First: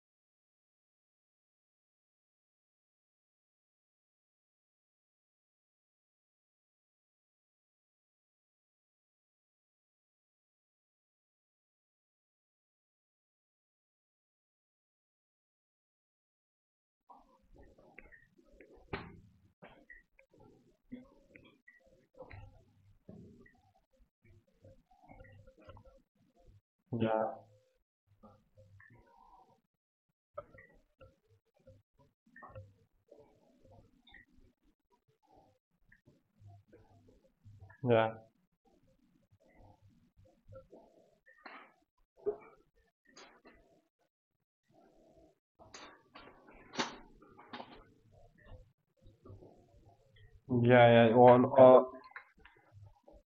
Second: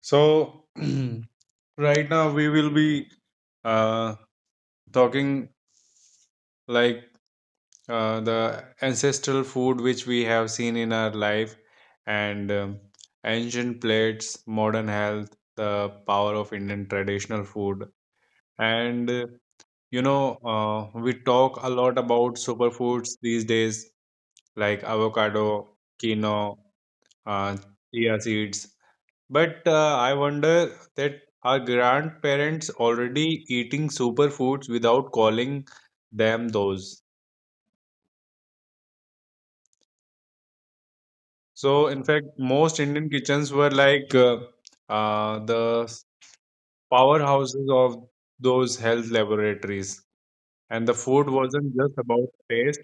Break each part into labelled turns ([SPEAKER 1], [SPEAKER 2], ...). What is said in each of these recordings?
[SPEAKER 1] So right now we will be uh, talking like the ancestral food which we have seen in our life and ancient plates, modern health, the power of Indian traditional food. And you know, we talk a lot about superfoods these days like avocado, quinoa,
[SPEAKER 2] Yeah,
[SPEAKER 1] uh, chia seeds, But I wonder that our grandparents already eating superfoods without calling them those.
[SPEAKER 2] yeah,
[SPEAKER 1] So, in fact, most Indian kitchens were like the powerhouses of those health laboratories.
[SPEAKER 2] yeah.
[SPEAKER 1] And the food wasn't just about taste,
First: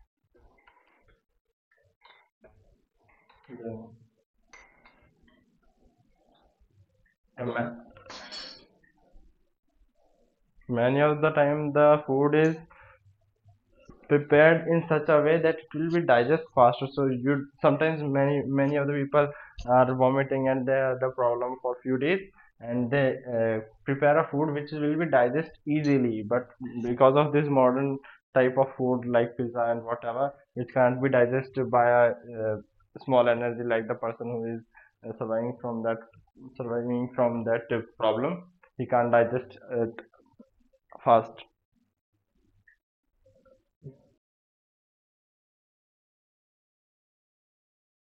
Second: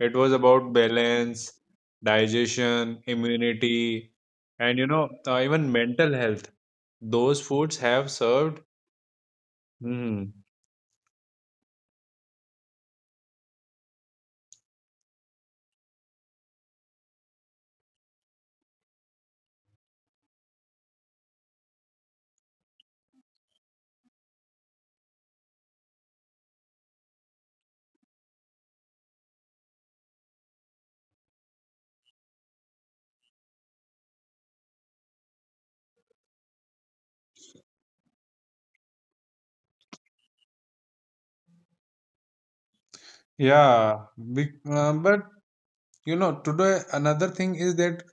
[SPEAKER 1] it was about balance, digestion,
[SPEAKER 2] Yeah.
[SPEAKER 1] immunity, and you know, even mental health. Those foods
[SPEAKER 2] Ma-
[SPEAKER 1] have served. Mhm.
[SPEAKER 2] many of the time the food is prepared in such a way that it will be digest faster so you sometimes many of the people are vomiting and they have the problem for few days and they uh, prepare a food which will be digest easily but because of this modern type of food like pizza and whatever it can't be digested by a small energy like the person who is surviving from that problem he can't digest it fast.
[SPEAKER 1] Yeah, but you know, today another thing is that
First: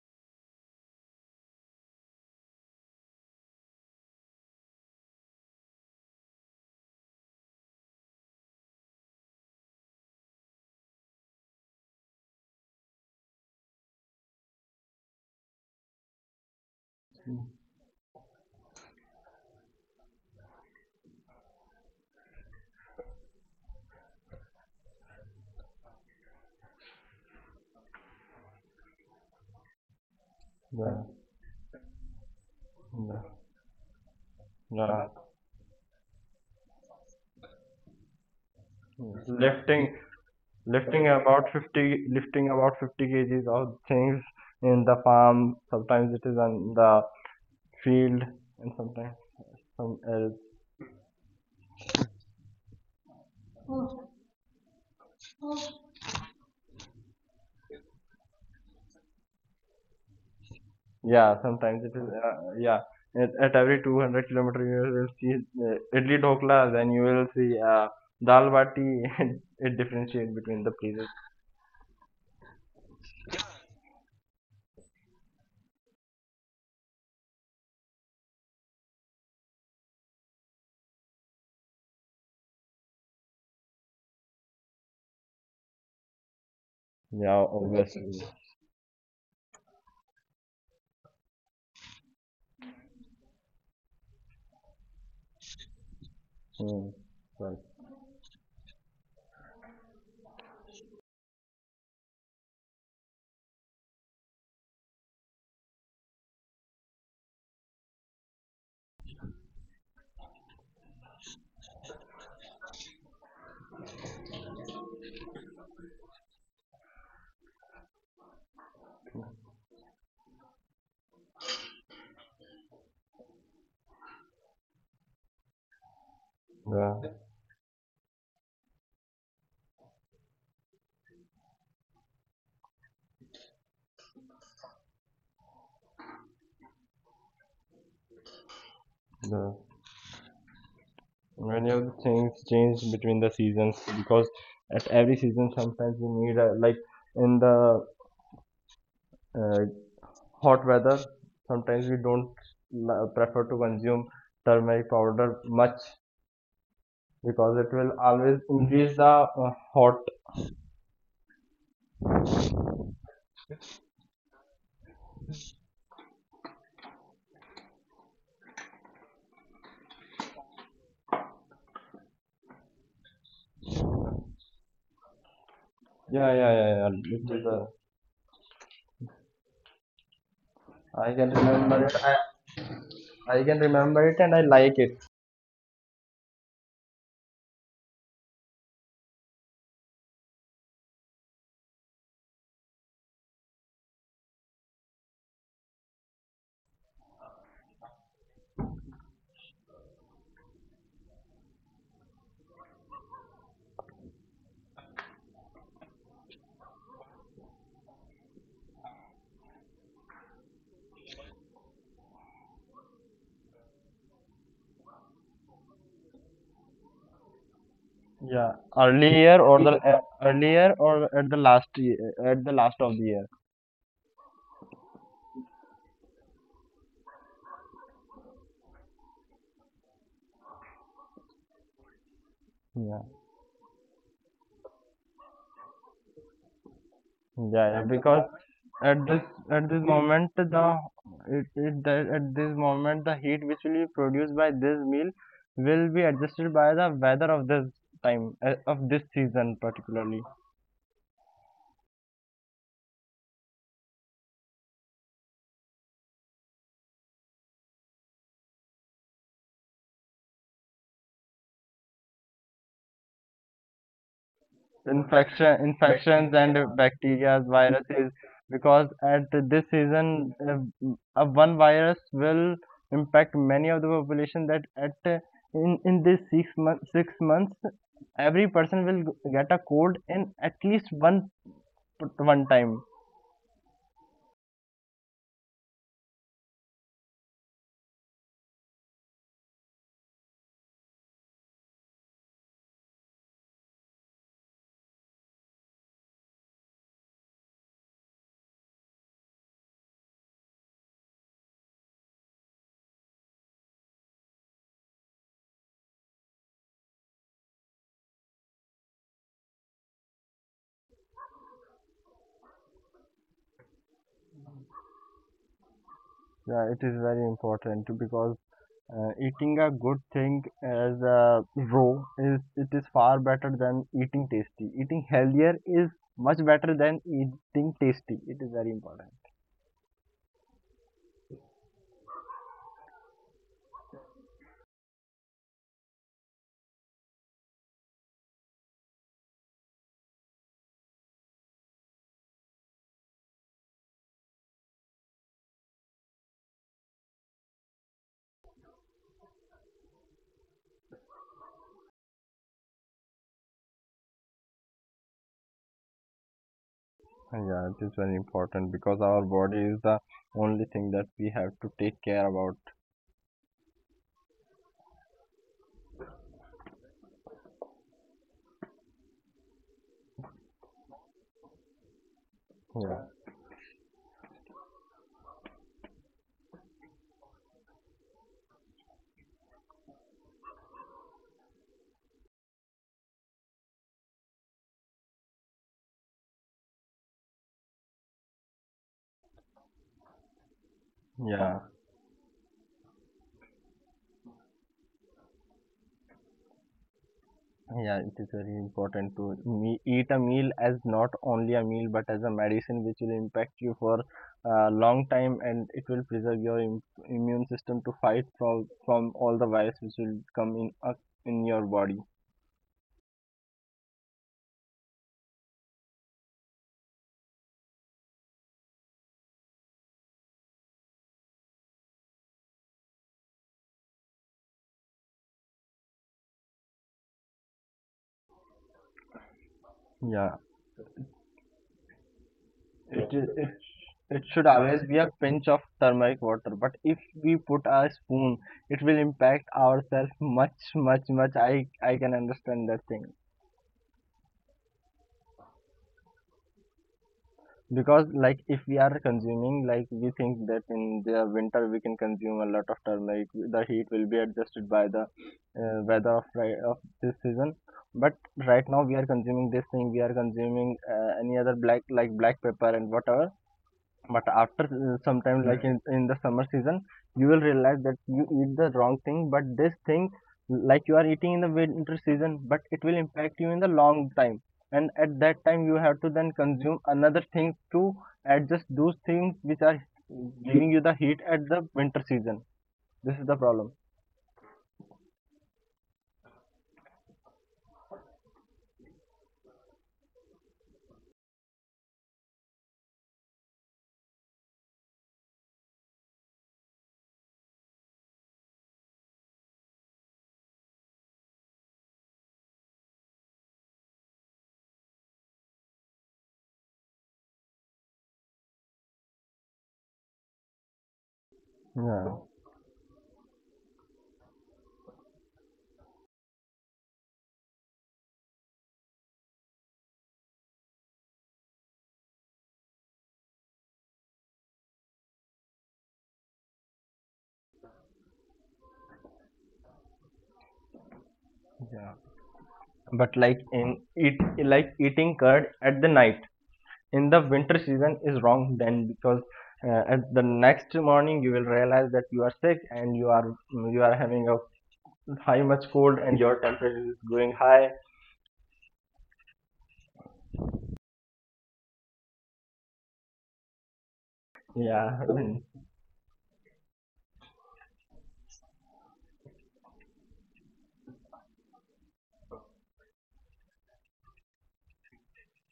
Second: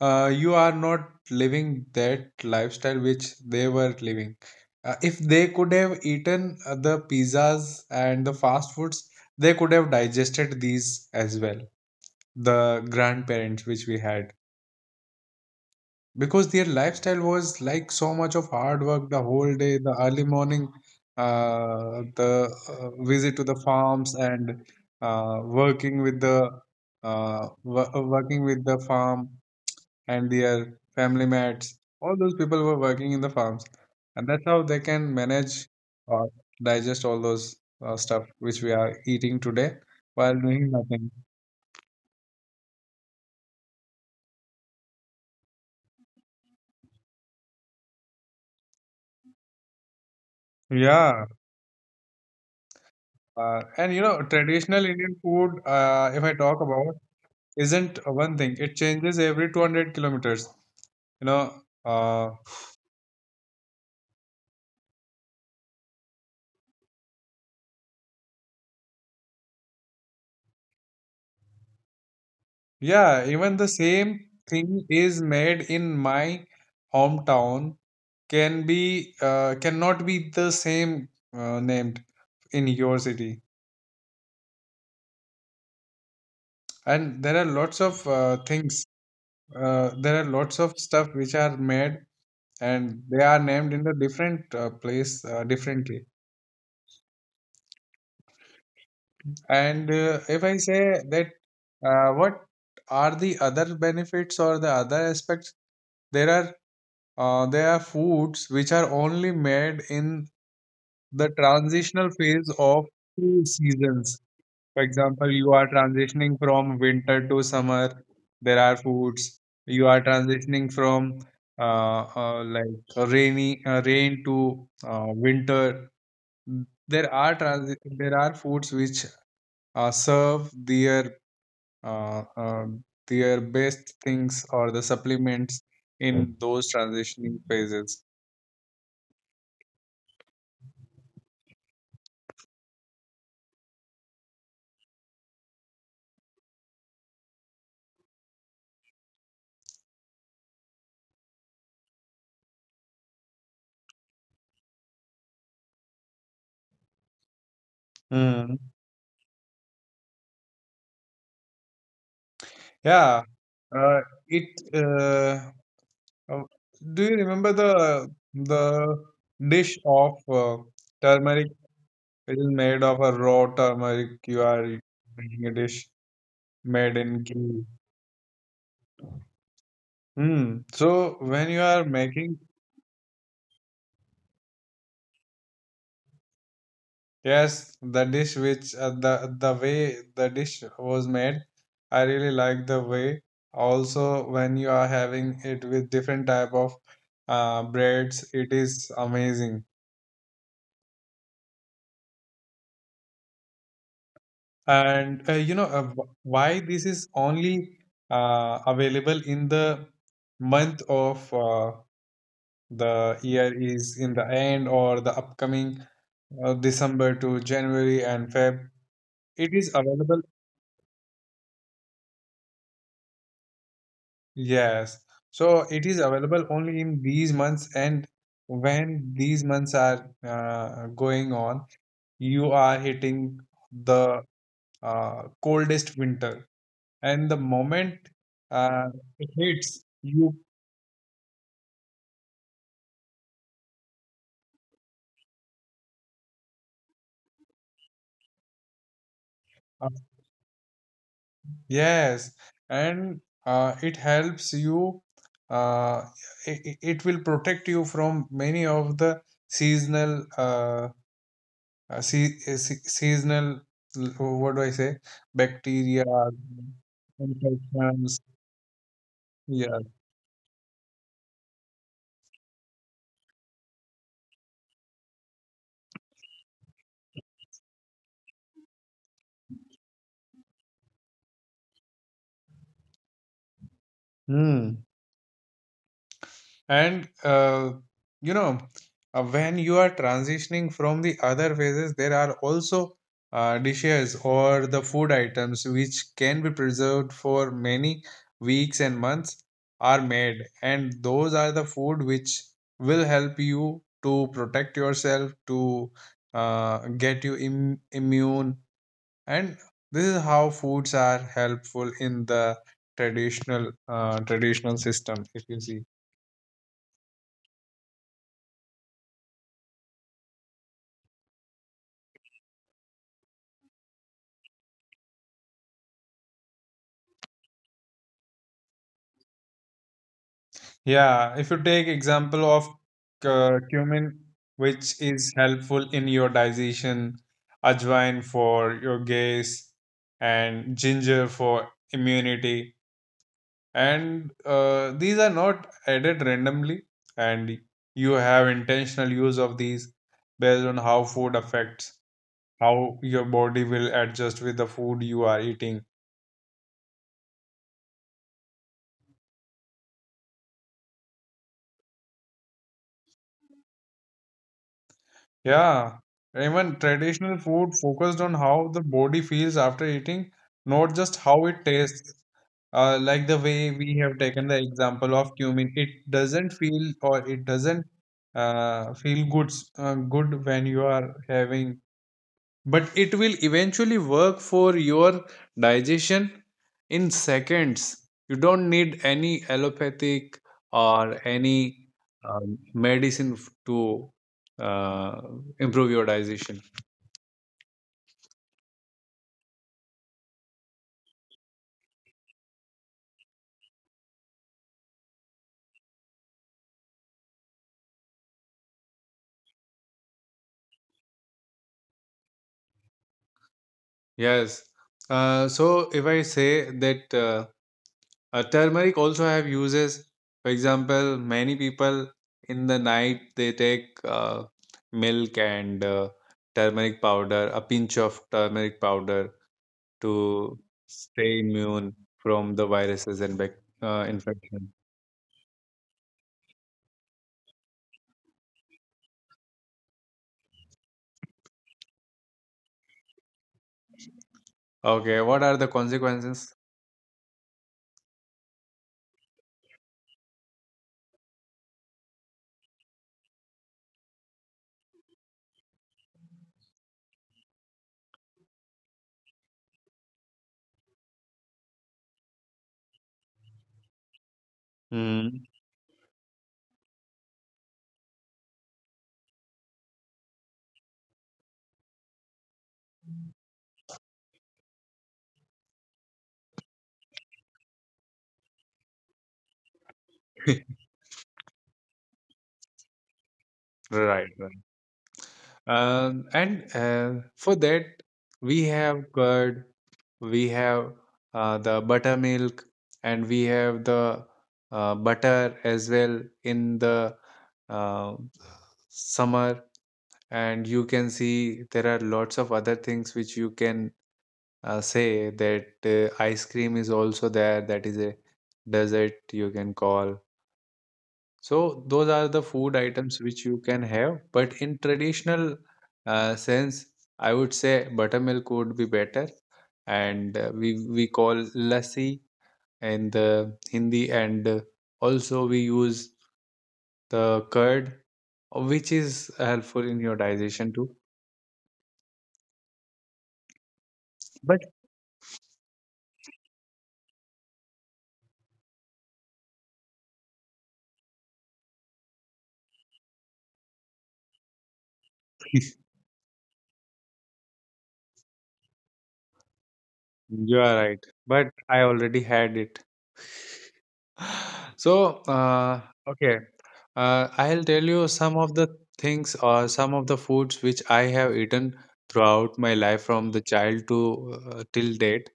[SPEAKER 1] you are not living that lifestyle which they were living. If they could have eaten the pizzas and the fast foods, they could have digested these as well. The grandparents which we had, because their lifestyle was like so much of hard work the whole day, the early morning, the visit to the farms and working with the working with the farm, and their
[SPEAKER 2] yeah
[SPEAKER 1] family mates, all those people were
[SPEAKER 2] yeah,
[SPEAKER 1] working in the farms, and that's how they
[SPEAKER 2] yeah.
[SPEAKER 1] can manage or digest all those stuff which we are
[SPEAKER 2] Yeah,
[SPEAKER 1] eating
[SPEAKER 2] lifting
[SPEAKER 1] today while doing
[SPEAKER 2] lifting
[SPEAKER 1] nothing.
[SPEAKER 2] about 50 lifting about 50 kgs of things in the farm, sometimes it is on the field and sometimes some
[SPEAKER 1] yeah and you know, traditional Indian food, if I talk about, isn't one thing. It changes every 200 kilometers.
[SPEAKER 2] yeah.
[SPEAKER 1] You know,
[SPEAKER 2] sometimes it is uh,
[SPEAKER 1] uh,
[SPEAKER 2] yeah at every 200 kilometer you will see idli dhokla, then you will see dal bati and it differentiate between the places.
[SPEAKER 1] yeah, even the same thing is made in my hometown can be cannot be the same named in your city.
[SPEAKER 2] Yeah,
[SPEAKER 1] And there are
[SPEAKER 2] obviously yes.
[SPEAKER 1] lots of things. There are lots of stuff which are made, and they are named in the different place differently.
[SPEAKER 2] Hmm. Right.
[SPEAKER 1] And if I say that, what are the other benefits or the other aspects? There are there are foods which are only made in the transitional phase of two seasons. For example, you are transitioning from winter to summer. There are foods, you are transitioning from like rain to winter.
[SPEAKER 2] the
[SPEAKER 1] There are foods which serve uh, uh, their best things or the supplements in those transitioning phases.
[SPEAKER 2] the many of the things change between the seasons because at every season sometimes we need like in the uh, hot weather sometimes we don't prefer to consume turmeric powder much because it will always
[SPEAKER 1] Mm.
[SPEAKER 2] increase the hot.
[SPEAKER 1] Yeah, uh, it. Uh, do you remember the dish of turmeric? It is made of a raw turmeric. You are making a dish
[SPEAKER 2] yeah yeah yeah,
[SPEAKER 1] made
[SPEAKER 2] yeah. It
[SPEAKER 1] in
[SPEAKER 2] is, a.
[SPEAKER 1] ghee. Hmm.
[SPEAKER 2] I
[SPEAKER 1] So
[SPEAKER 2] can
[SPEAKER 1] when you
[SPEAKER 2] remember
[SPEAKER 1] are
[SPEAKER 2] it.
[SPEAKER 1] making,
[SPEAKER 2] I can remember it and I like it.
[SPEAKER 1] yes, the dish which the way the dish was made, I really like the way. Also, when you are having it with different type of breads, it is amazing. And you know, why this is only available in the month of the year, is in the end or the upcoming December to January
[SPEAKER 2] Yeah,
[SPEAKER 1] and Feb.
[SPEAKER 2] earlier or the
[SPEAKER 1] It is available,
[SPEAKER 2] earlier or at the last at the last of the
[SPEAKER 1] yes. So it is available only in these months, and when these months are going on, you
[SPEAKER 2] year.
[SPEAKER 1] are hitting the coldest winter. And the
[SPEAKER 2] Yeah, yeah,
[SPEAKER 1] moment
[SPEAKER 2] because at
[SPEAKER 1] uh, it
[SPEAKER 2] this
[SPEAKER 1] hits,
[SPEAKER 2] moment
[SPEAKER 1] you,
[SPEAKER 2] the, at this moment the heat which will be produced by this meal will be adjusted by the weather of this time of this season
[SPEAKER 1] uh,
[SPEAKER 2] particularly.
[SPEAKER 1] yes, and it helps you. Uh, it will protect you from many of the seasonal seasonal, what do I say, bacteria,
[SPEAKER 2] Infections and bacteria viruses,
[SPEAKER 1] infections.
[SPEAKER 2] because at this
[SPEAKER 1] Yeah.
[SPEAKER 2] season one virus will impact many of the population. That at In this 6 months every person will get a cold in at least 1 one time.
[SPEAKER 1] Hmm. And you know, when you are transitioning from the other phases, there are also dishes or the food items which can be preserved for many weeks and months are made, and those are the food which will help you to protect yourself to get you immune, and this is how foods are helpful in the traditional system, if you see.
[SPEAKER 2] Yeah, it is very important because eating a good thing as raw is, it is far better than eating tasty. Eating healthier is much better than eating tasty. It is very important.
[SPEAKER 1] Yeah, if you take example of cumin, which is helpful in your digestion, ajwain for your gas, and ginger for immunity. And these are not added randomly, and you have intentional use of these based on how food affects, how your body will adjust with the food you are eating.
[SPEAKER 2] Yeah, it is very important because our body is the only thing that we have to take care about.
[SPEAKER 1] Yeah, even traditional food focused on how the body feels after eating, not just how it tastes.
[SPEAKER 2] Yeah,
[SPEAKER 1] Like the way we have taken the example of cumin, it doesn't feel, or it doesn't feel good, good when you are having, but it will eventually work for your digestion in seconds. You don't need any allopathic or
[SPEAKER 2] yeah.
[SPEAKER 1] any medicine to uh, improve your digestion.
[SPEAKER 2] Yeah, it is very important to me eat a meal as not only a meal but as a medicine which will impact you for a long time and it will preserve your immune system to fight from all the virus which will come in your body.
[SPEAKER 1] Yes, so if I say that, turmeric also have uses. For example, many people in the night they take milk and turmeric powder, a pinch of turmeric powder,
[SPEAKER 2] Yeah,
[SPEAKER 1] to stay immune from the
[SPEAKER 2] it is
[SPEAKER 1] viruses and
[SPEAKER 2] it it should always
[SPEAKER 1] infection.
[SPEAKER 2] be a pinch of turmeric water, but if we put a spoon it will impact ourselves much. I can understand that thing.
[SPEAKER 1] Okay, what are the consequences?
[SPEAKER 2] Because like if we are consuming, like we think that in the winter we can consume a lot of turmeric, the heat will be adjusted by the weather of this season. But right now we are consuming this thing, we are consuming any other black, like black pepper and whatever, but after some time
[SPEAKER 1] Mm.
[SPEAKER 2] like, hmm, in the summer season you will realize that you eat the wrong thing. But this thing, like you are eating in the winter season but it will impact you in the long time, and at that time you have to then consume another thing to adjust those things which are giving you the heat at the winter season. This is the problem.
[SPEAKER 1] Right, right. And For that, we have curd, we have the buttermilk, and we have the butter as well in the uh, summer. And you can see there are lots of other things which you can say that, ice cream is also there, that is a dessert you can call. So those are
[SPEAKER 2] Yeah.
[SPEAKER 1] the food items which you can have, but in traditional sense, I would say buttermilk would be better. And we call lassi in the Hindi, and also we use the curd, which is helpful in your digestion too.
[SPEAKER 2] Yeah. But like in
[SPEAKER 1] But
[SPEAKER 2] eat, like eating curd at the night in the winter season is wrong then, because at the next morning you will realize that you are sick and you are having a high much cold and your temperature is going high.
[SPEAKER 1] you are right, but I already had it. So,
[SPEAKER 2] Yeah
[SPEAKER 1] okay, I'll tell you some of the things or some of the foods which I have eaten throughout my life from the child to till date,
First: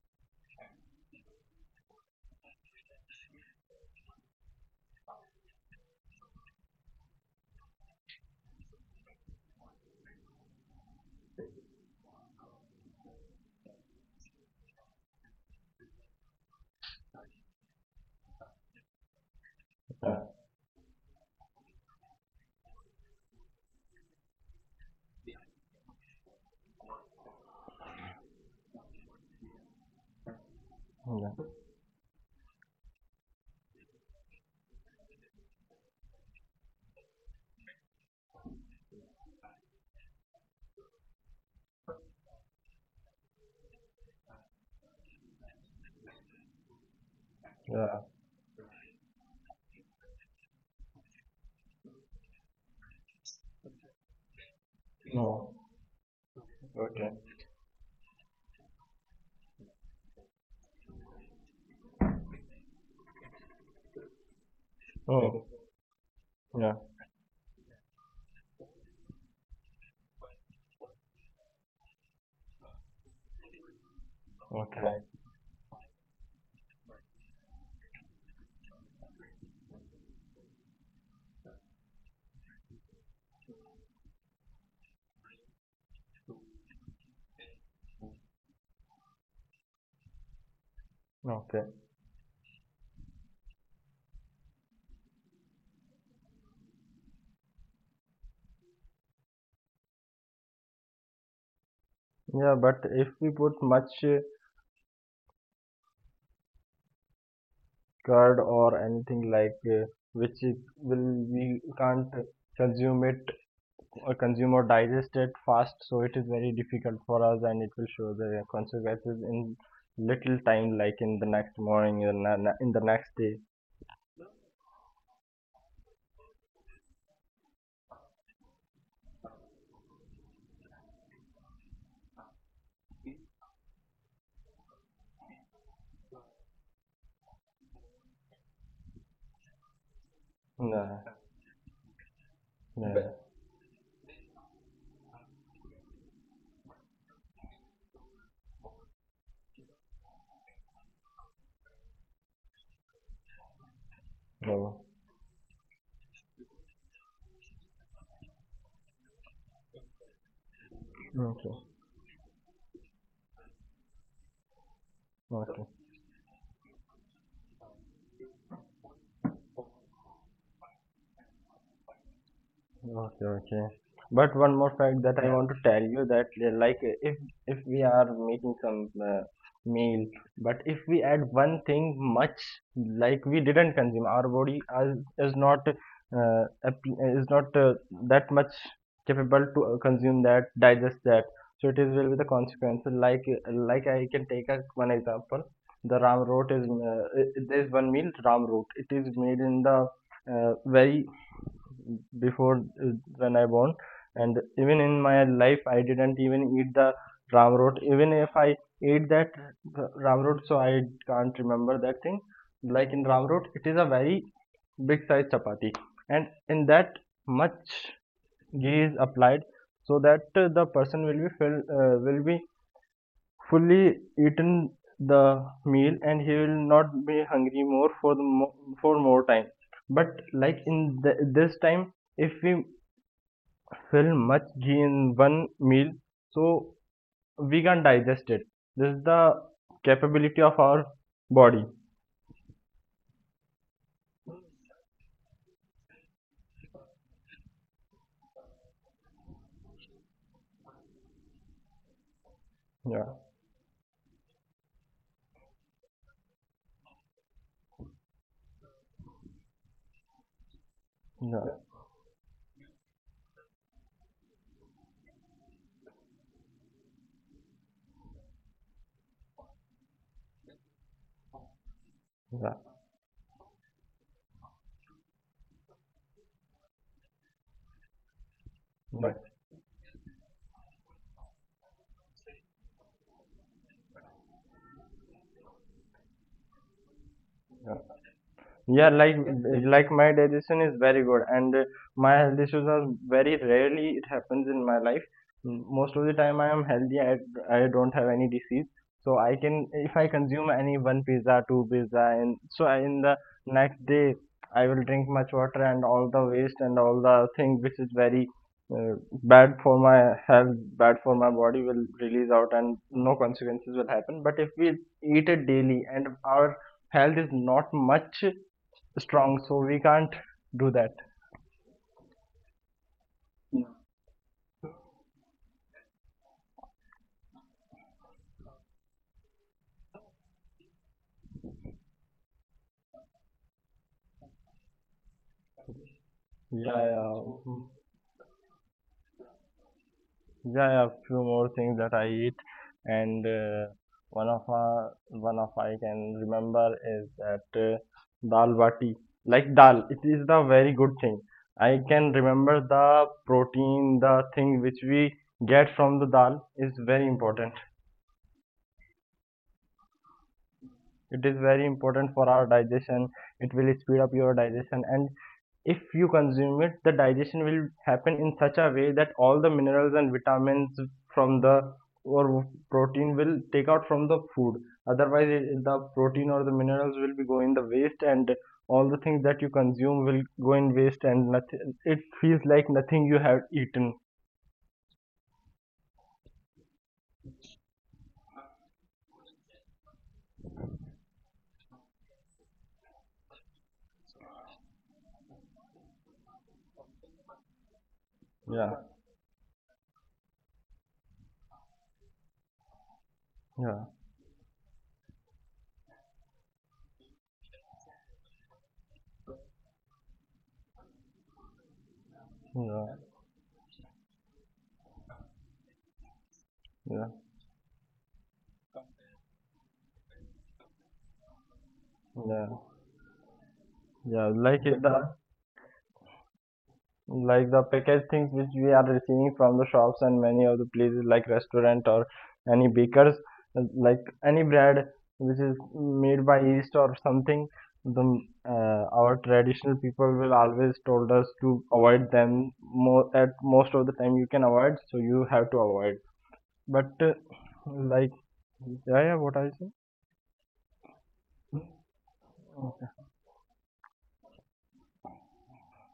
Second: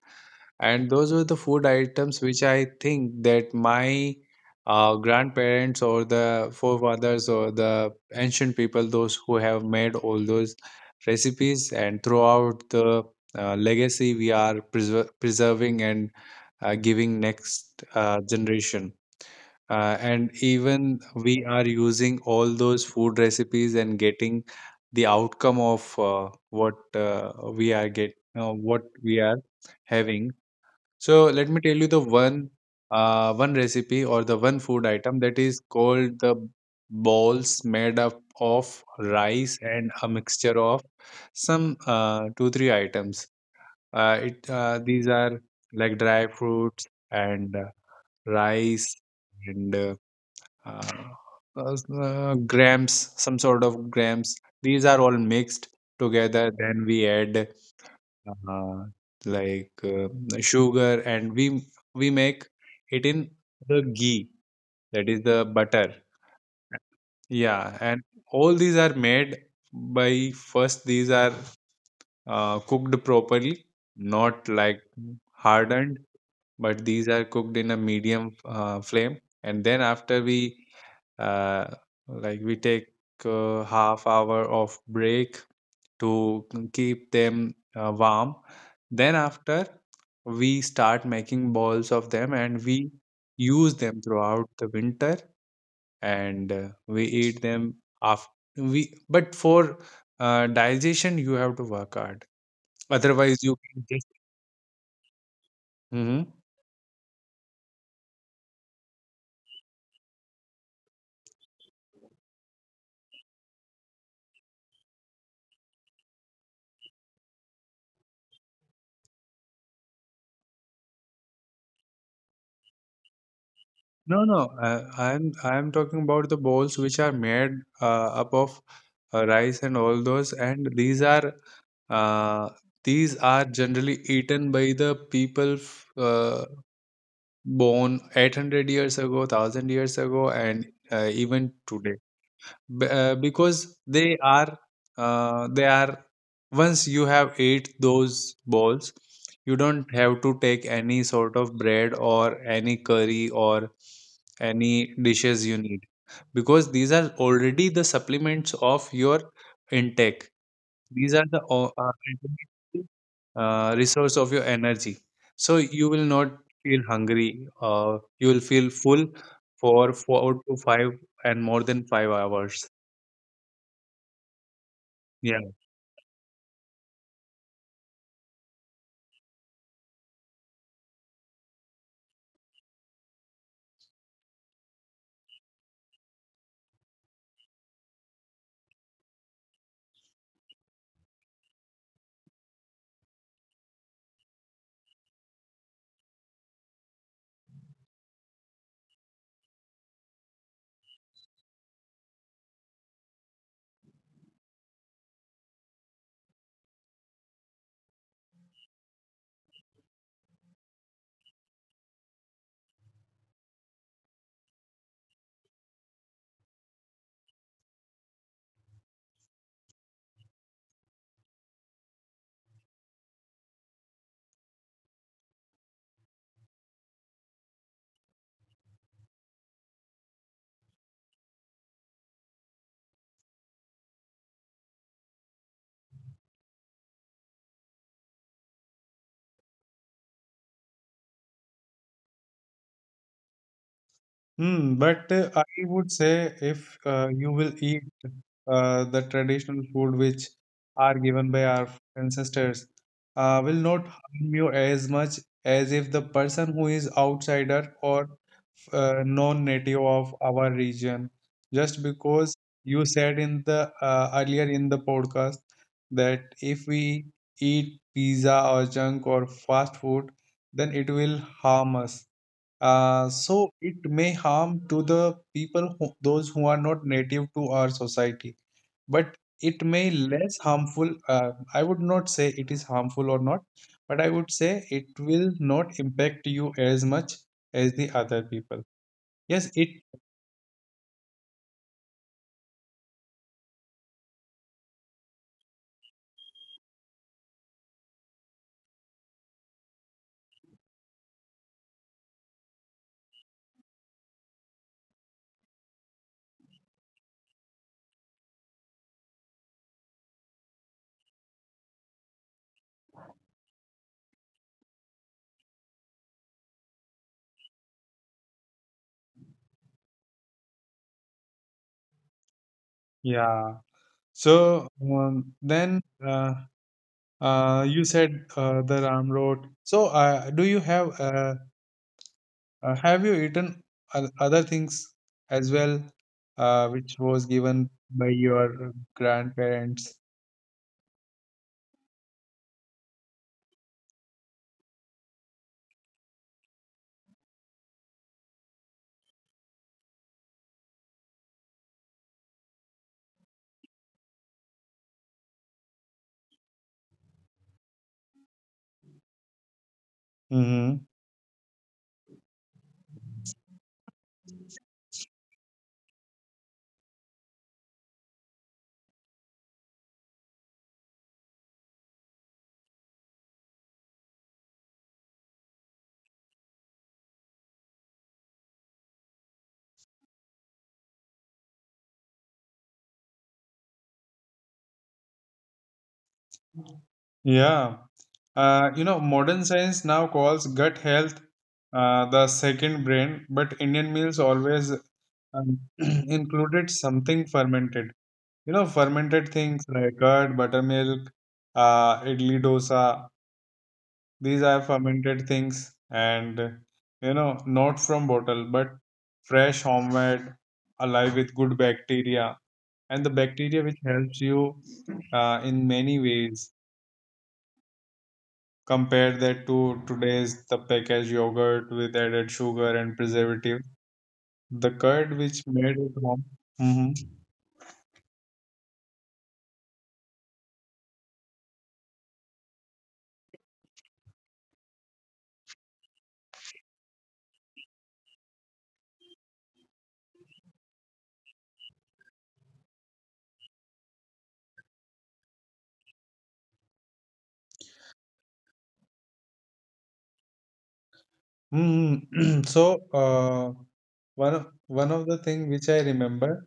[SPEAKER 1] and those were the food items which I think that my grandparents or the forefathers or the ancient people, those who have made all those recipes, and throughout the legacy we are preserving and giving next generation. And even we are using all those food recipes and getting the outcome of what we are having. So let
[SPEAKER 2] yeah,
[SPEAKER 1] me tell you the one recipe or the one food item, that is called the balls made up of rice and a mixture of some 2-3 items. It These are like dry fruits and
[SPEAKER 2] yeah.
[SPEAKER 1] rice, and uh, grams, some sort of grams. These are all mixed
[SPEAKER 2] No.
[SPEAKER 1] together, then we
[SPEAKER 2] Okay.
[SPEAKER 1] add uh, like uh, sugar, and we make it in the ghee, that is the
[SPEAKER 2] Oh,
[SPEAKER 1] butter.
[SPEAKER 2] yeah.
[SPEAKER 1] Yeah, and all these are made by first, these are cooked properly, not like
[SPEAKER 2] Okay,
[SPEAKER 1] hardened, but these are cooked in a medium flame. And then after we uh, like, we take half hour of break to keep them warm, then after we start making
[SPEAKER 2] okay.
[SPEAKER 1] balls of them, and we use them throughout the winter, and we eat them after we, but for digestion you have to work hard.
[SPEAKER 2] Yeah, but if
[SPEAKER 1] Otherwise
[SPEAKER 2] we
[SPEAKER 1] you
[SPEAKER 2] put
[SPEAKER 1] can just,
[SPEAKER 2] much
[SPEAKER 1] Mhm.
[SPEAKER 2] curd or anything like which it will, we can't consume it. Or consume or digest it fast, so it is very difficult for us and it will show the consequences in little time, like in the next morning, in the next day.
[SPEAKER 1] No, no. I'm talking about the bowls which are made up of rice and all those, and uh, these are generally eaten by the people born 800 years ago, thousand years ago, and
[SPEAKER 2] No.
[SPEAKER 1] even today. B- uh,
[SPEAKER 2] But.
[SPEAKER 1] because they are uh, they are, once you have ate those balls, you don't have to take any sort of bread or any curry or any
[SPEAKER 2] No,
[SPEAKER 1] dishes you need, because these are already the supplements of your intake. These are the
[SPEAKER 2] no. Okay.
[SPEAKER 1] ultimate, resource of your energy, so you
[SPEAKER 2] Okay.
[SPEAKER 1] will not feel hungry, you will feel full for 4 to 5 and more than 5 hours.
[SPEAKER 2] Okay, okay. But one more
[SPEAKER 1] Yeah.
[SPEAKER 2] fact that I, yeah, want to tell you, that like if we are making some uh, meal, but if we add one thing much like we didn't consume, our body is, is not is not that much capable to consume that, digest that. So it is will be the consequences. Like I can take one example. The ram root is there is one meal ram root. It is made in the very before when I born, and even in my life I didn't even eat the ramrot. Even if I ate that ramrot, so I can't remember that thing. Like in ramrot, it is a very big size chapati, and in that much ghee is applied so that the person will be fill, will be fully eaten the meal and he will not be hungry more for the for more time. But like in this time if we fill much ghee in one meal, so we can digest it. This is the capability of our body.
[SPEAKER 1] Hmm, but I would say if you will eat the traditional food which are given by our ancestors, will
[SPEAKER 2] yeah
[SPEAKER 1] not harm you as much as if the person who is outsider or non-native of our region. Just
[SPEAKER 2] yeah
[SPEAKER 1] because you said in the earlier in the podcast that if we eat pizza or junk or fast food, then it will harm us.
[SPEAKER 2] yeah, yeah.
[SPEAKER 1] So it may harm to the people who, those who are not native to our society, but it
[SPEAKER 2] But.
[SPEAKER 1] may less harmful. I would not say it is harmful or not, but I would say it will not impact you as much as the other
[SPEAKER 2] Yeah.
[SPEAKER 1] people.
[SPEAKER 2] Yeah,
[SPEAKER 1] Yes,
[SPEAKER 2] like
[SPEAKER 1] it.
[SPEAKER 2] like my digestion is very good, and my health issues are very rarely it happens in my life. Mm, most of the time, I am healthy. I don't have any disease, so I can if I consume any one pizza, two pizza, and so I, in the next day I will drink much water and all the waste and all the thing which is very uh, bad for my health, bad for my body will release out and no consequences will happen. But if we eat it daily and our health is not much strong, so we can't do that.
[SPEAKER 1] Yeah. So then you said the Ram Road. So do you have you eaten other things as well, which
[SPEAKER 2] Yeah,
[SPEAKER 1] was
[SPEAKER 2] yeah.
[SPEAKER 1] given by your grandparents?
[SPEAKER 2] Yeah, I few more things that I eat, and one of I can remember is that dal bati, like dal. It is the very good thing. I can remember the protein, the thing which we get from the dal is very important.
[SPEAKER 1] Hmm.
[SPEAKER 2] It is very important for our digestion. It will speed up your digestion, and if you consume it the digestion will happen in such a way that all the minerals and vitamins from the, or protein, will take out from the food. Otherwise it- the protein or the minerals will be going the waste and all the things that you consume will go in waste and nothing, it feels like nothing you have eaten.
[SPEAKER 1] Yeah. You know, modern science now calls gut health the second brain, but Indian meals always included something fermented. You know,
[SPEAKER 2] Yeah.
[SPEAKER 1] fermented things like curd, buttermilk, idli dosa.
[SPEAKER 2] Yeah.
[SPEAKER 1] These are fermented things, and you know, not from bottle, but fresh, homemade, alive with good bacteria. And the
[SPEAKER 2] Yeah.
[SPEAKER 1] bacteria which helps you in many ways.
[SPEAKER 2] yeah
[SPEAKER 1] Compare that to today's the packaged yogurt with added sugar
[SPEAKER 2] yeah,
[SPEAKER 1] and preservative.
[SPEAKER 2] yeah.
[SPEAKER 1] The
[SPEAKER 2] Like
[SPEAKER 1] curd which
[SPEAKER 2] the,
[SPEAKER 1] made at home. hmm
[SPEAKER 2] like the packaged things which we are receiving from the shops and many of the places like restaurant or any bakers, like any bread which is made by yeast or something, the our traditional people will always told us to avoid them more, at most of the time you can avoid so you have to avoid. But like. Yeah what I say.
[SPEAKER 1] hmm So uh, one of the thing which I remember.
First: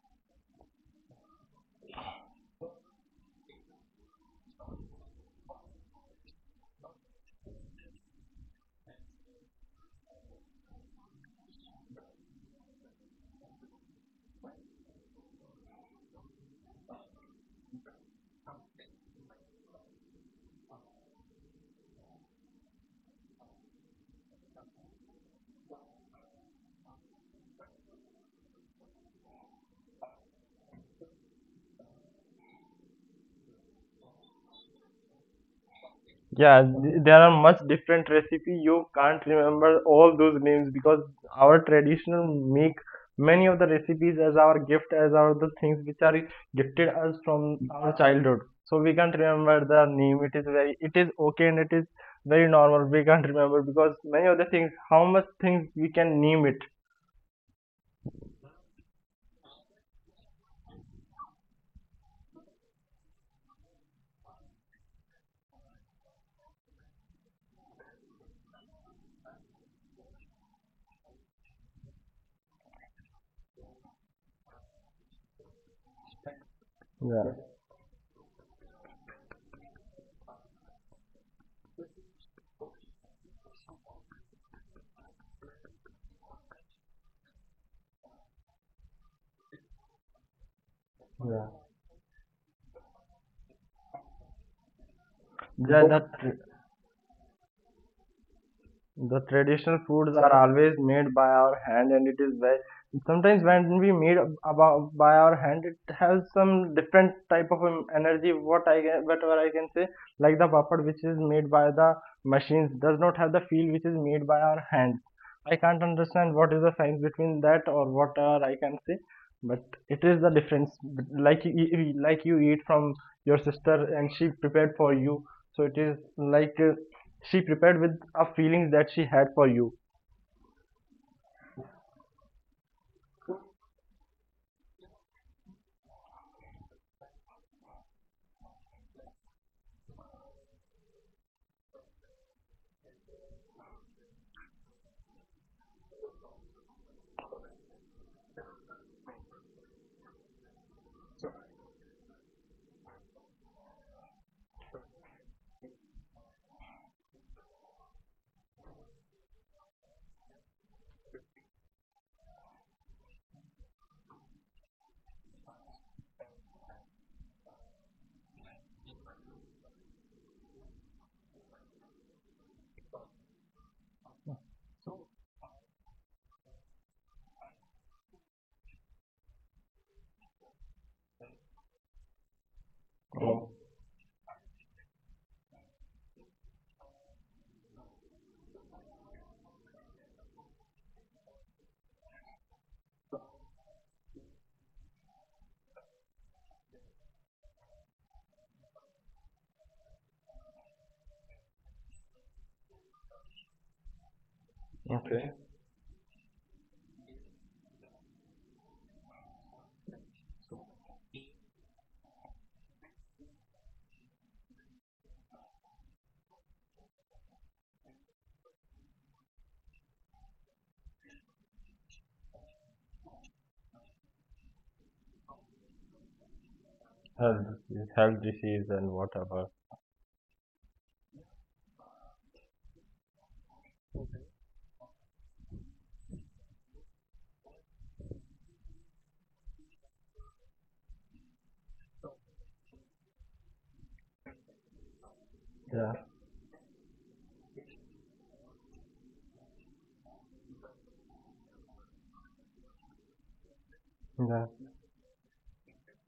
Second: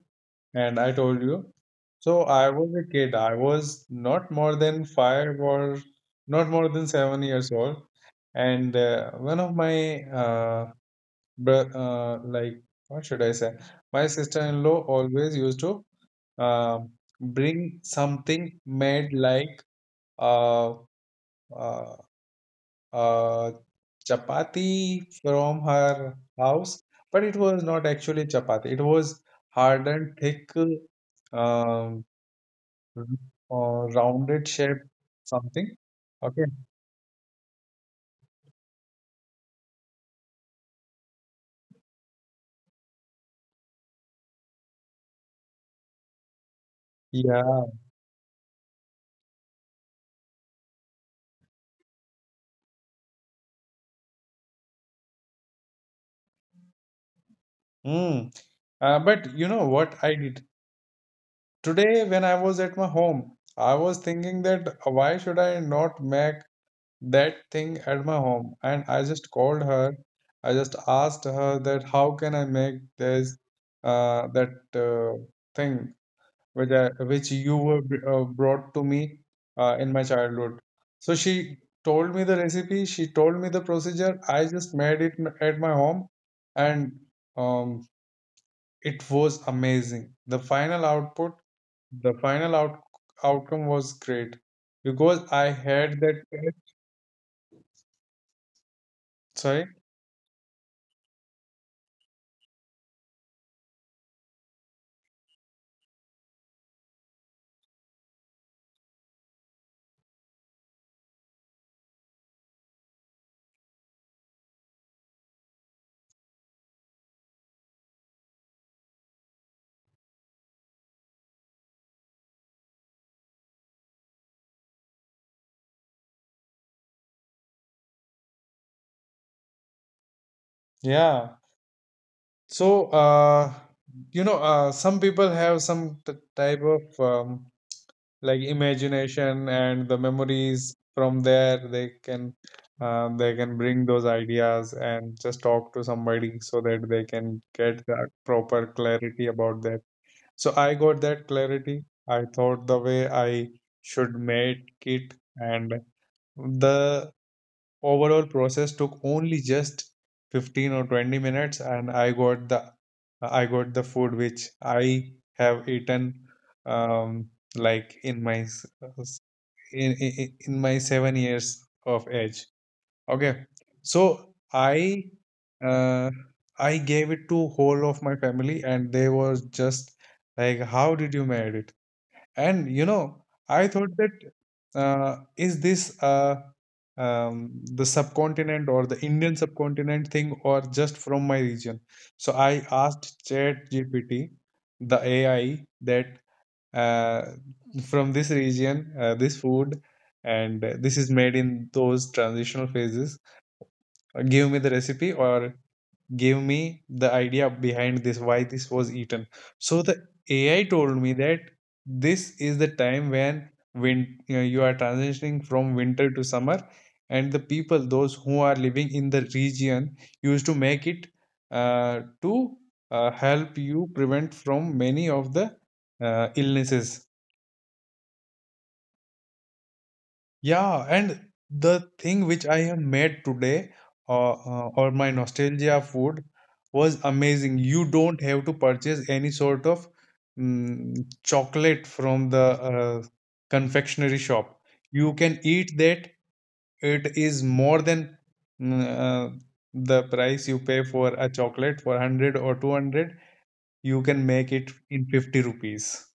[SPEAKER 1] And I told you. So I was a kid. I was not more than 5 or not more than 7 years old. And one of my, bro- uh, like, what should I say? My sister-in-law always used to uh, bring something made like uh, uh, uh, chapati from her house, but it was not actually chapati. It was hard and thick, um, Mhm. or rounded shape something. Okay.
[SPEAKER 2] Yeah, there are much different recipe. You can't remember all those names because our traditional make many of the recipes as our gift, as our the things which are gifted us from
[SPEAKER 1] yeah
[SPEAKER 2] our childhood. So we can't remember the name. It is very, it is okay and it is very normal. We can't remember because many of the things, how much things we can name it.
[SPEAKER 1] mm. But you know what I did today when I was at my home. I was thinking that why should I not make that thing at my home, and I just called her. I just asked her that how can I make this, that thing which, which
[SPEAKER 2] Yeah,
[SPEAKER 1] you brought to me in my childhood. So she told me the recipe, she told me the procedure. I just made it at my home, and um, it was amazing. The final output,
[SPEAKER 2] yeah.
[SPEAKER 1] the outcome was great because I had
[SPEAKER 2] Yeah,
[SPEAKER 1] that.
[SPEAKER 2] that. The
[SPEAKER 1] Sorry.
[SPEAKER 2] traditional foods are always made by our hand, and it is very sometimes when we made about by our hand, it has some different type of energy, what I can, whatever I can say, like the papad, which is made by the machines, does not have the feel which is made by our hands. I can't understand what is the science between that or what I can say, but it is the difference. Like you like you eat from your sister and she prepared for you, so it is like she prepared with a feelings that she had for you.
[SPEAKER 1] Yeah. So, you know, some people have some type of like imagination and the memories, from there they can, they can bring those ideas and just talk to somebody so that they can get that proper clarity about that. So I got that clarity. I thought the way I should make it, and the overall process took only just 15 or 20 minutes, and I got the food which I have eaten um, like s- in, in my 7 years of age. Okay. So I, uh, I gave it to whole of my family, and they was just like, how did you made it? And you know,
[SPEAKER 2] Oh,
[SPEAKER 1] I thought that, is this, the subcontinent or the Indian subcontinent thing or just from my region? So I asked ChatGPT, the AI, that, uh, from this region, this food, and this is made in those transitional phases. Give me the recipe,
[SPEAKER 2] okay.
[SPEAKER 1] or gave me the idea behind this, why this was eaten. So the AI told me that this is the time when when you know, you are transitioning from winter to summer, and the people those who are living in the region used to make it to help you prevent from many of the illnesses.
[SPEAKER 2] Health, health disease and whatever.
[SPEAKER 1] Yeah, and the thing which I have made today, or my nostalgia food, was amazing. You don't have to purchase any sort of mm, chocolate from the confectionery shop. You can eat
[SPEAKER 2] Yeah.
[SPEAKER 1] that. It is more than mm, uh, the price you pay for a chocolate, for 100 or 200. You can make
[SPEAKER 2] Yeah.
[SPEAKER 1] it in 50 rupees.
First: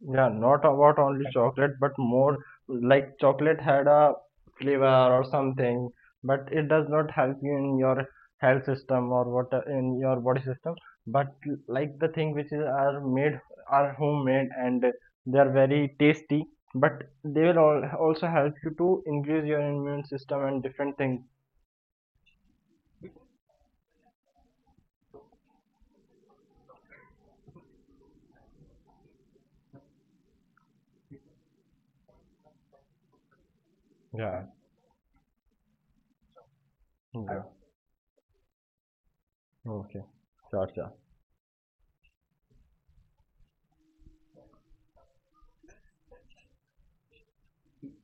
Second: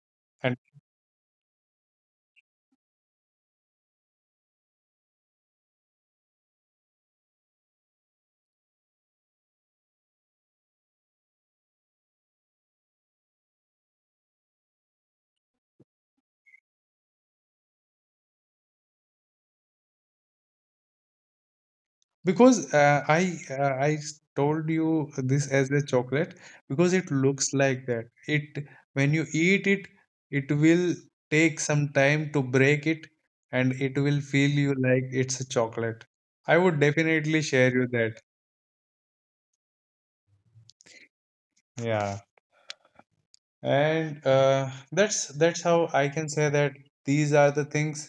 [SPEAKER 2] Yeah, not about only chocolate, but more like chocolate had a flavor or something, but it does not help you in your health system or what in your body system. But like the thing which is are made are homemade and they are very tasty, but they will all also help you to increase your immune system and different things.
[SPEAKER 1] Because I, I told you this as a chocolate because it looks like that. It When you eat it, it will take some time to break it, and it will
[SPEAKER 2] Yeah.
[SPEAKER 1] feel you like it's a chocolate. I would definitely
[SPEAKER 2] Yeah.
[SPEAKER 1] share you that.
[SPEAKER 2] Okay. Sure, sure.
[SPEAKER 1] Yeah. And that's how I can say that these are the things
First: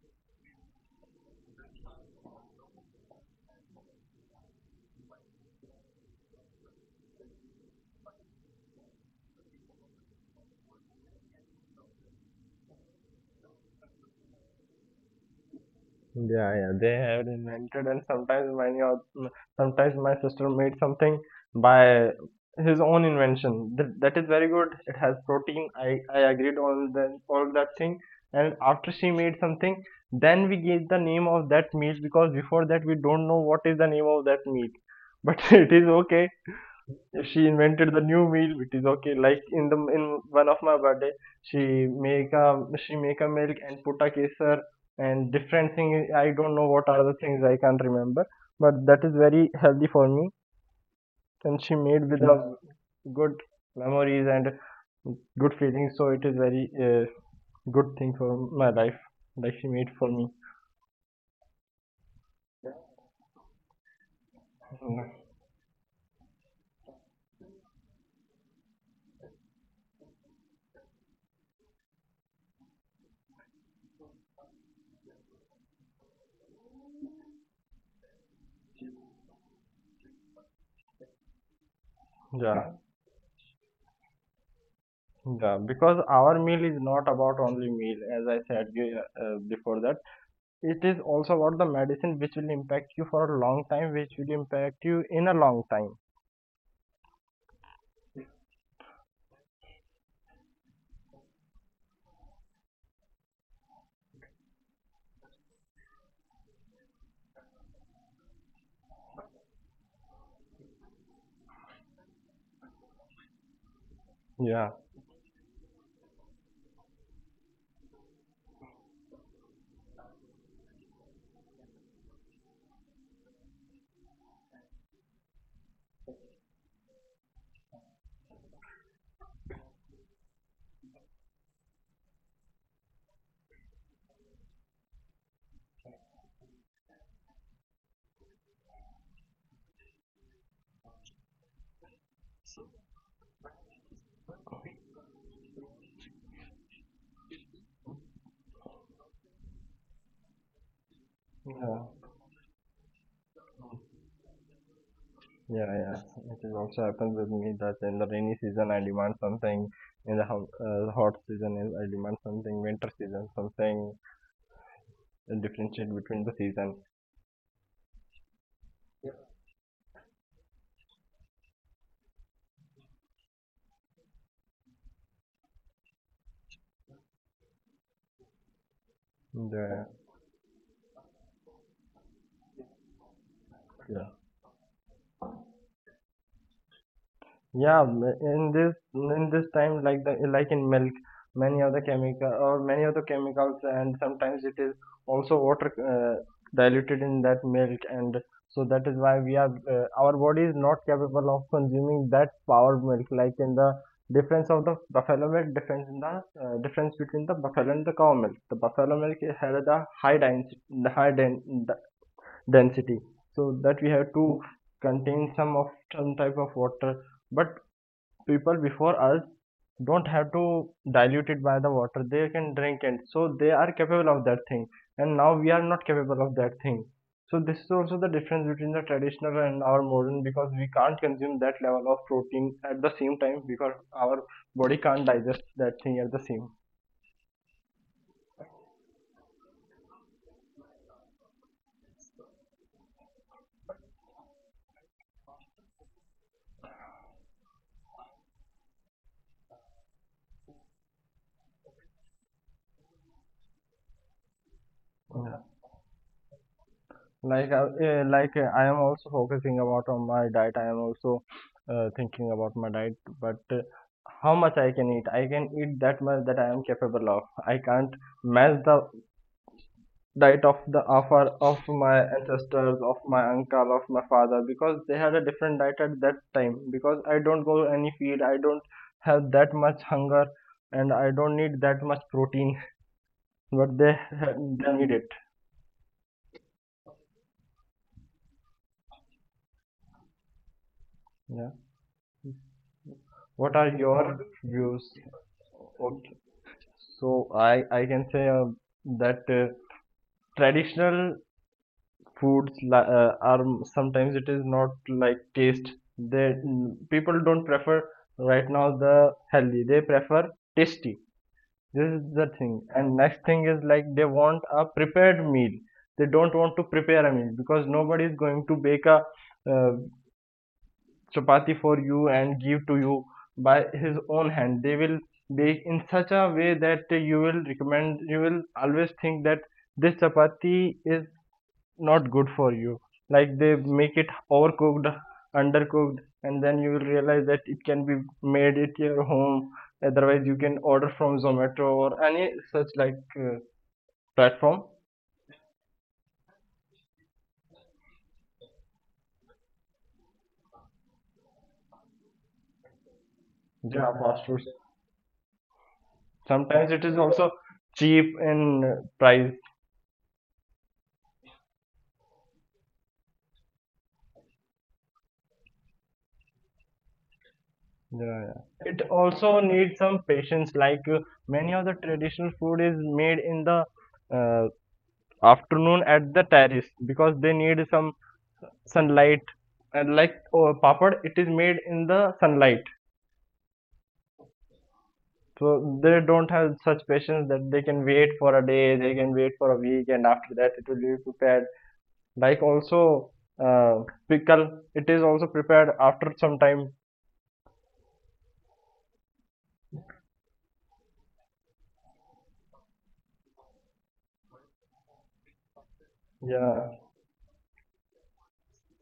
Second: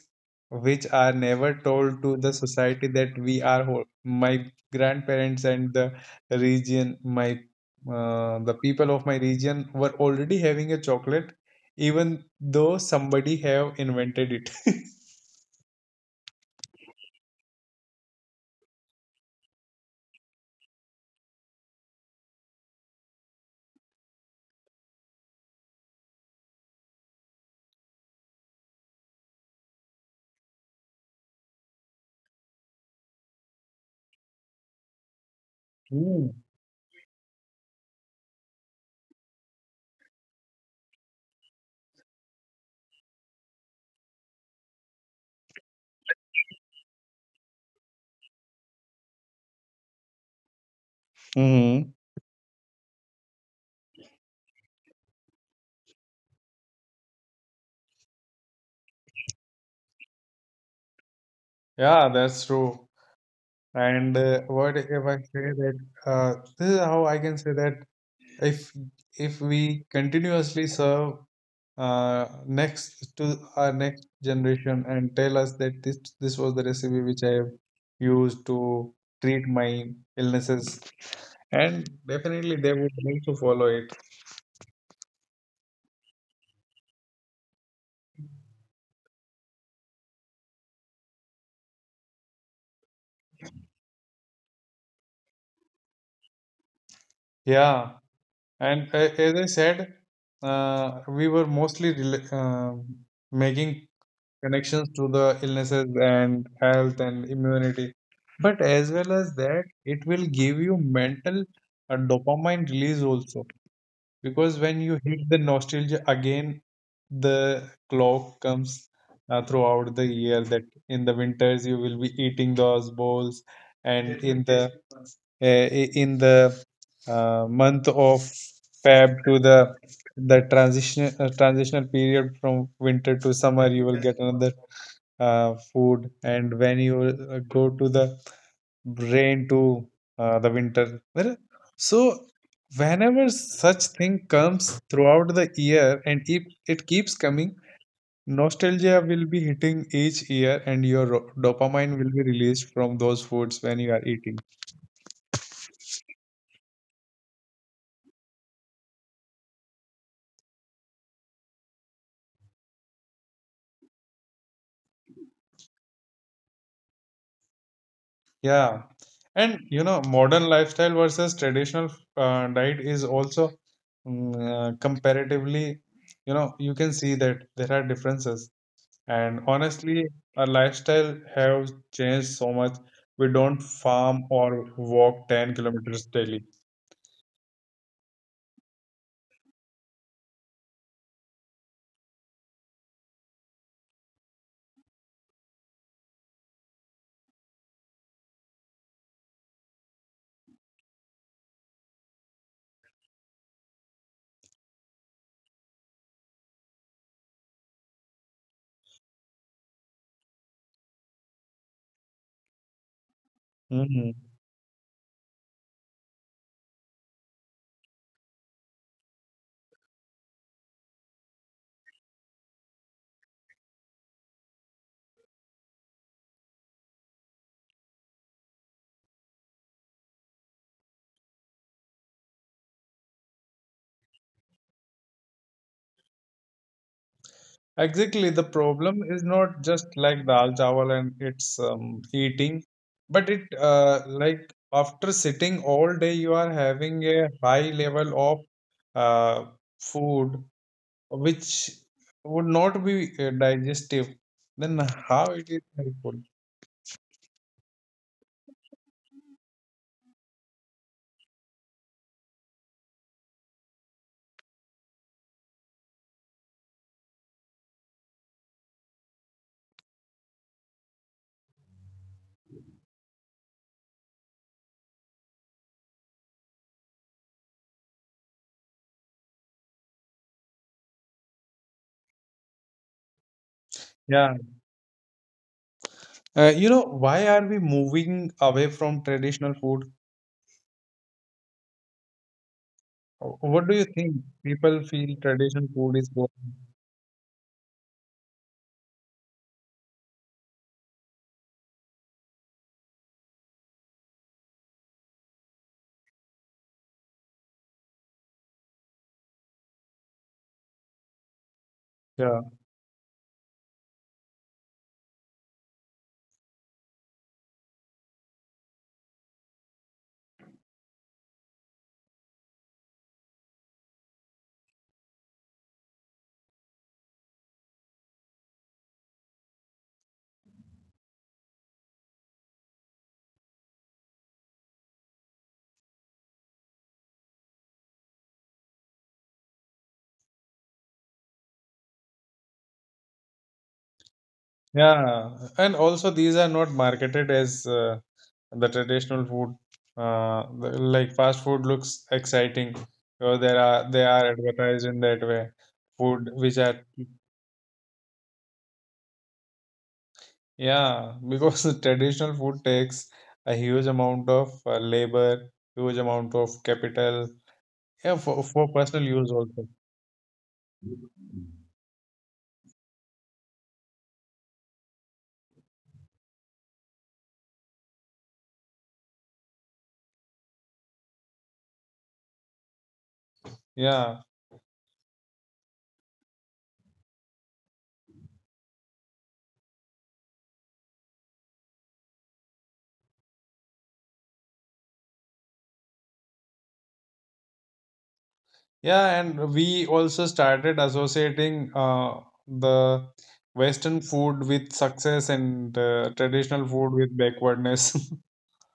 [SPEAKER 1] which are never told to the society, that we are whole. My grandparents and the region, my, the people of my region were already having a chocolate, even though somebody have invented it.
[SPEAKER 2] Yeah, yeah, they have invented, and sometimes my sister made something by his own invention. That, that is very good. It has protein. I agreed on the all that thing. And after she made something, then we gave the name of that meat because before that we don't know what is the name of that meat. But it is
[SPEAKER 1] Mm.
[SPEAKER 2] okay, she invented the new meal which is okay. Like in the in one of my birthday she make a milk and put a kesar and different thing. I don't know what are the things, I can't remember, but that is very healthy for me. And she
[SPEAKER 1] hmm
[SPEAKER 2] made with a good memories and good feelings, so it is very good thing for my life, like she made for me.
[SPEAKER 1] Yeah, that's true. And what if
[SPEAKER 2] Mm,
[SPEAKER 1] I say that, this is how I can say that, if we continuously serve next to our next generation and tell us that this was the recipe which I have used to treat my illnesses, and definitely they
[SPEAKER 2] yeah,
[SPEAKER 1] would need to follow it.
[SPEAKER 2] yeah, because our meal is not about only meal, as I said before that, it is also about the medicine which will impact you for a long time, which will impact you in a long time.
[SPEAKER 1] Yeah. And as I said, we were mostly making connections to the illnesses and health and immunity. But as well as that, it will give you mental, dopamine release also, because
[SPEAKER 2] Yeah,
[SPEAKER 1] when you hit the nostalgia again, the clock comes throughout the year, that in the winters you will be eating those bowls, and in the, uh, in the, month of Feb to the transition, transitional period from winter to summer, you will get another food, and when you go to the rain to the winter. Well, so whenever such thing comes throughout the year, and if it keeps coming, nostalgia will be hitting each year, and your
[SPEAKER 2] yeah,
[SPEAKER 1] dopamine will be released from those foods when you are eating.
[SPEAKER 2] yeah, yeah, it is also happens with me that in the rainy season I demand something, in the hot, hot season I demand something, winter season something, and differentiate between the season.
[SPEAKER 1] Yeah. And you know, modern lifestyle versus traditional diet is also, comparatively, you know, you can see that there are differences. And
[SPEAKER 2] The,
[SPEAKER 1] honestly, our lifestyle has changed so much. We don't
[SPEAKER 2] yeah.
[SPEAKER 1] farm or walk 10 kilometers daily.
[SPEAKER 2] Yeah, m- in this time, like the like in milk, many of the chemical or many of the chemicals, and sometimes it is also water diluted in that milk, and so that is why we are our body is not capable of consuming that power milk. Like in the difference of the buffalo milk, difference in the difference between the buffalo and the cow milk. The buffalo milk it had the high density, the high den- the density, so that we have
[SPEAKER 1] hmm
[SPEAKER 2] to contain some of some type of water, but people before us don't have to dilute it by the water, they can drink it, so they are capable of that thing, and now we are not capable of that thing. So this is also the difference between the traditional and our modern, because we can't consume that level of protein at the same time because our body can't digest that thing at the same
[SPEAKER 1] Exactly. The problem is not just like dal chawal and its eating, but it, like after sitting all day, you are having a high level of uh, food which would not be digestive. Then how
[SPEAKER 2] time.
[SPEAKER 1] it is helpful?
[SPEAKER 2] Like like I am also focusing about on my diet, I am also thinking about my diet, but how much I can eat, I can eat that much that I am capable of. I can't match the diet of the offer of my ancestors, of my uncle, of my father, because they had a different diet at that time, because I don't go any field, I don't have that much hunger, and I don't need that much protein. But they,
[SPEAKER 1] Yeah.
[SPEAKER 2] they need it.
[SPEAKER 1] You know, why are we moving away from traditional food?
[SPEAKER 2] Yeah. What are
[SPEAKER 1] What do you
[SPEAKER 2] your
[SPEAKER 1] think? People
[SPEAKER 2] views?
[SPEAKER 1] feel traditional food is
[SPEAKER 2] Okay.
[SPEAKER 1] boring.
[SPEAKER 2] So I can say that traditional foods li- are sometimes it is not like taste. They people don't prefer right now the healthy. They prefer tasty. This is the
[SPEAKER 1] Yeah.
[SPEAKER 2] thing. And next thing is like they want a prepared meal. They don't want to prepare a meal because nobody is going to bake a uh, chapati for you and give to you by his own hand. They will bake in such a way that you will recommend, you will always think that this chapati is not good for you, like they make it overcooked, undercooked, and then you will realize that it can be made at your home. Otherwise you can order from Zomato or any such like platform.
[SPEAKER 1] Yeah. And also, these are not marketed as the traditional food. Like fast food looks exciting, so there
[SPEAKER 2] Yeah,
[SPEAKER 1] are they
[SPEAKER 2] fast
[SPEAKER 1] are
[SPEAKER 2] food.
[SPEAKER 1] advertised in that way. Food which
[SPEAKER 2] Sometimes
[SPEAKER 1] are,
[SPEAKER 2] it is also cheap in price.
[SPEAKER 1] yeah, because the traditional food takes a huge amount of labor, huge amount of capital. Yeah,
[SPEAKER 2] Yeah, yeah.
[SPEAKER 1] for
[SPEAKER 2] It
[SPEAKER 1] personal use
[SPEAKER 2] also
[SPEAKER 1] also.
[SPEAKER 2] needs some patience. Like many of the traditional food is made in the uh, afternoon at the terrace because they need some sunlight. And like oh, papad, it is made in the sunlight.
[SPEAKER 1] Yeah.
[SPEAKER 2] So they don't have such patience that they can wait for a day, they can wait for a week, and after that it will be prepared. Like also uh, pickle, it is also prepared after some time.
[SPEAKER 1] Yeah, and we also started associating the Western food with success and traditional
[SPEAKER 2] Yeah.
[SPEAKER 1] food with backwardness.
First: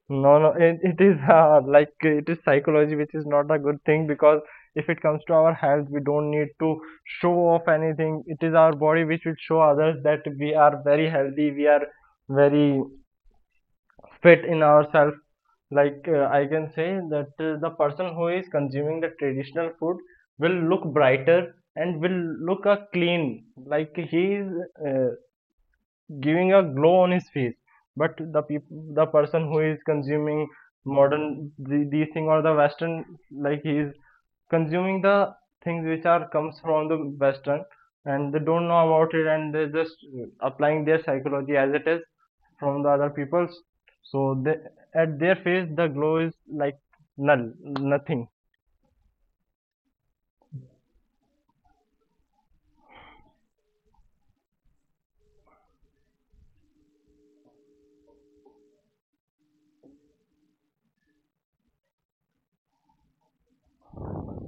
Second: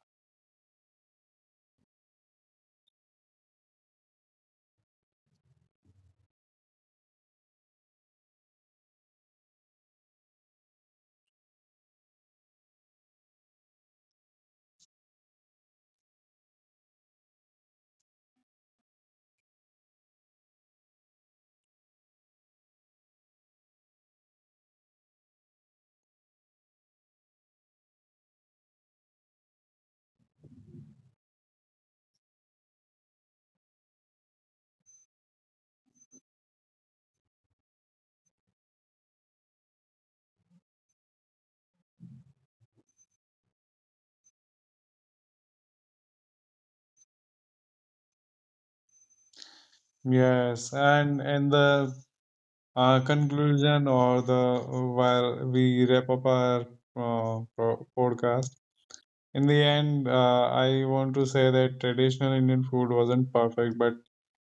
[SPEAKER 2] No, no, it is like it is psychology, which is not a good thing, because if it comes to our health, we don't need to show off anything. It is our body which will show others that we are very healthy, we are very fit in ourselves. Like I can say that the person who is consuming the traditional food will look brighter and will look a clean. Like he is uh, giving a glow on his face, but the peop the person who is consuming modern the, these thing or the western, like he is consuming the things which are comes from the western, and they don't know about it, and they're just applying their psychology as it is from the other people's. So they, at their face the glow is like null, nothing.
[SPEAKER 1] Yes, and the conclusion, or the, while we wrap up our podcast, in the end, I want to say that traditional Indian food wasn't perfect, but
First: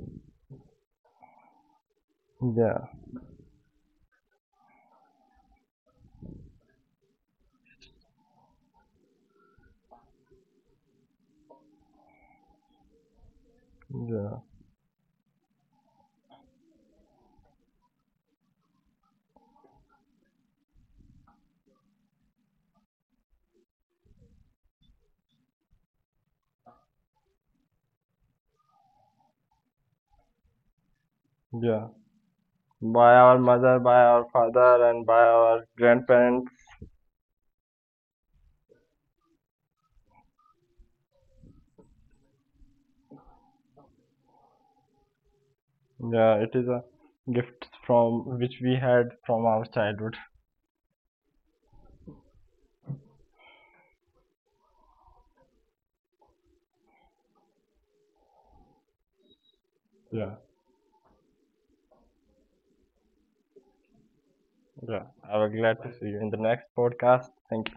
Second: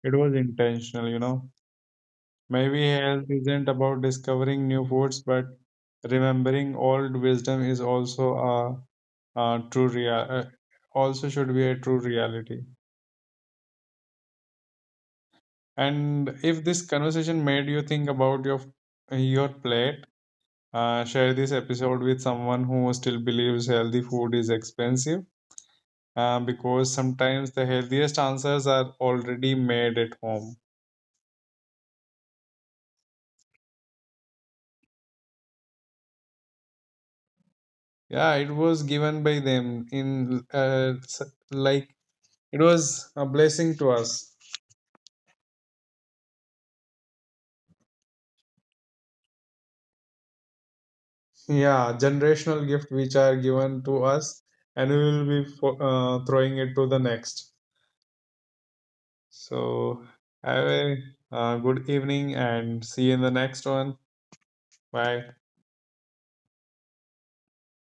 [SPEAKER 1] it was intentional, you know.
[SPEAKER 2] Yeah,
[SPEAKER 1] Maybe health isn't about discovering new foods, but remembering old wisdom is also a also should be a true reality.
[SPEAKER 2] yeah,
[SPEAKER 1] And if this conversation made you think about your plate, share this episode with someone who still believes healthy food is expensive, because sometimes the healthiest answers are already made at home.
[SPEAKER 2] yeah, by our mother, by our father, and by our grandparents.
[SPEAKER 1] Yeah, it was given by them in, like it was a blessing to us.
[SPEAKER 2] Yeah, it is a gift from which we had from our childhood.
[SPEAKER 1] Yeah, generational gift which are given to us, and we will be throwing it to the next. So
[SPEAKER 2] Yeah.
[SPEAKER 1] have a good evening and see you in the next one.
[SPEAKER 2] Yeah,
[SPEAKER 1] Bye.
[SPEAKER 2] I was glad to see you in the next podcast. Thank you.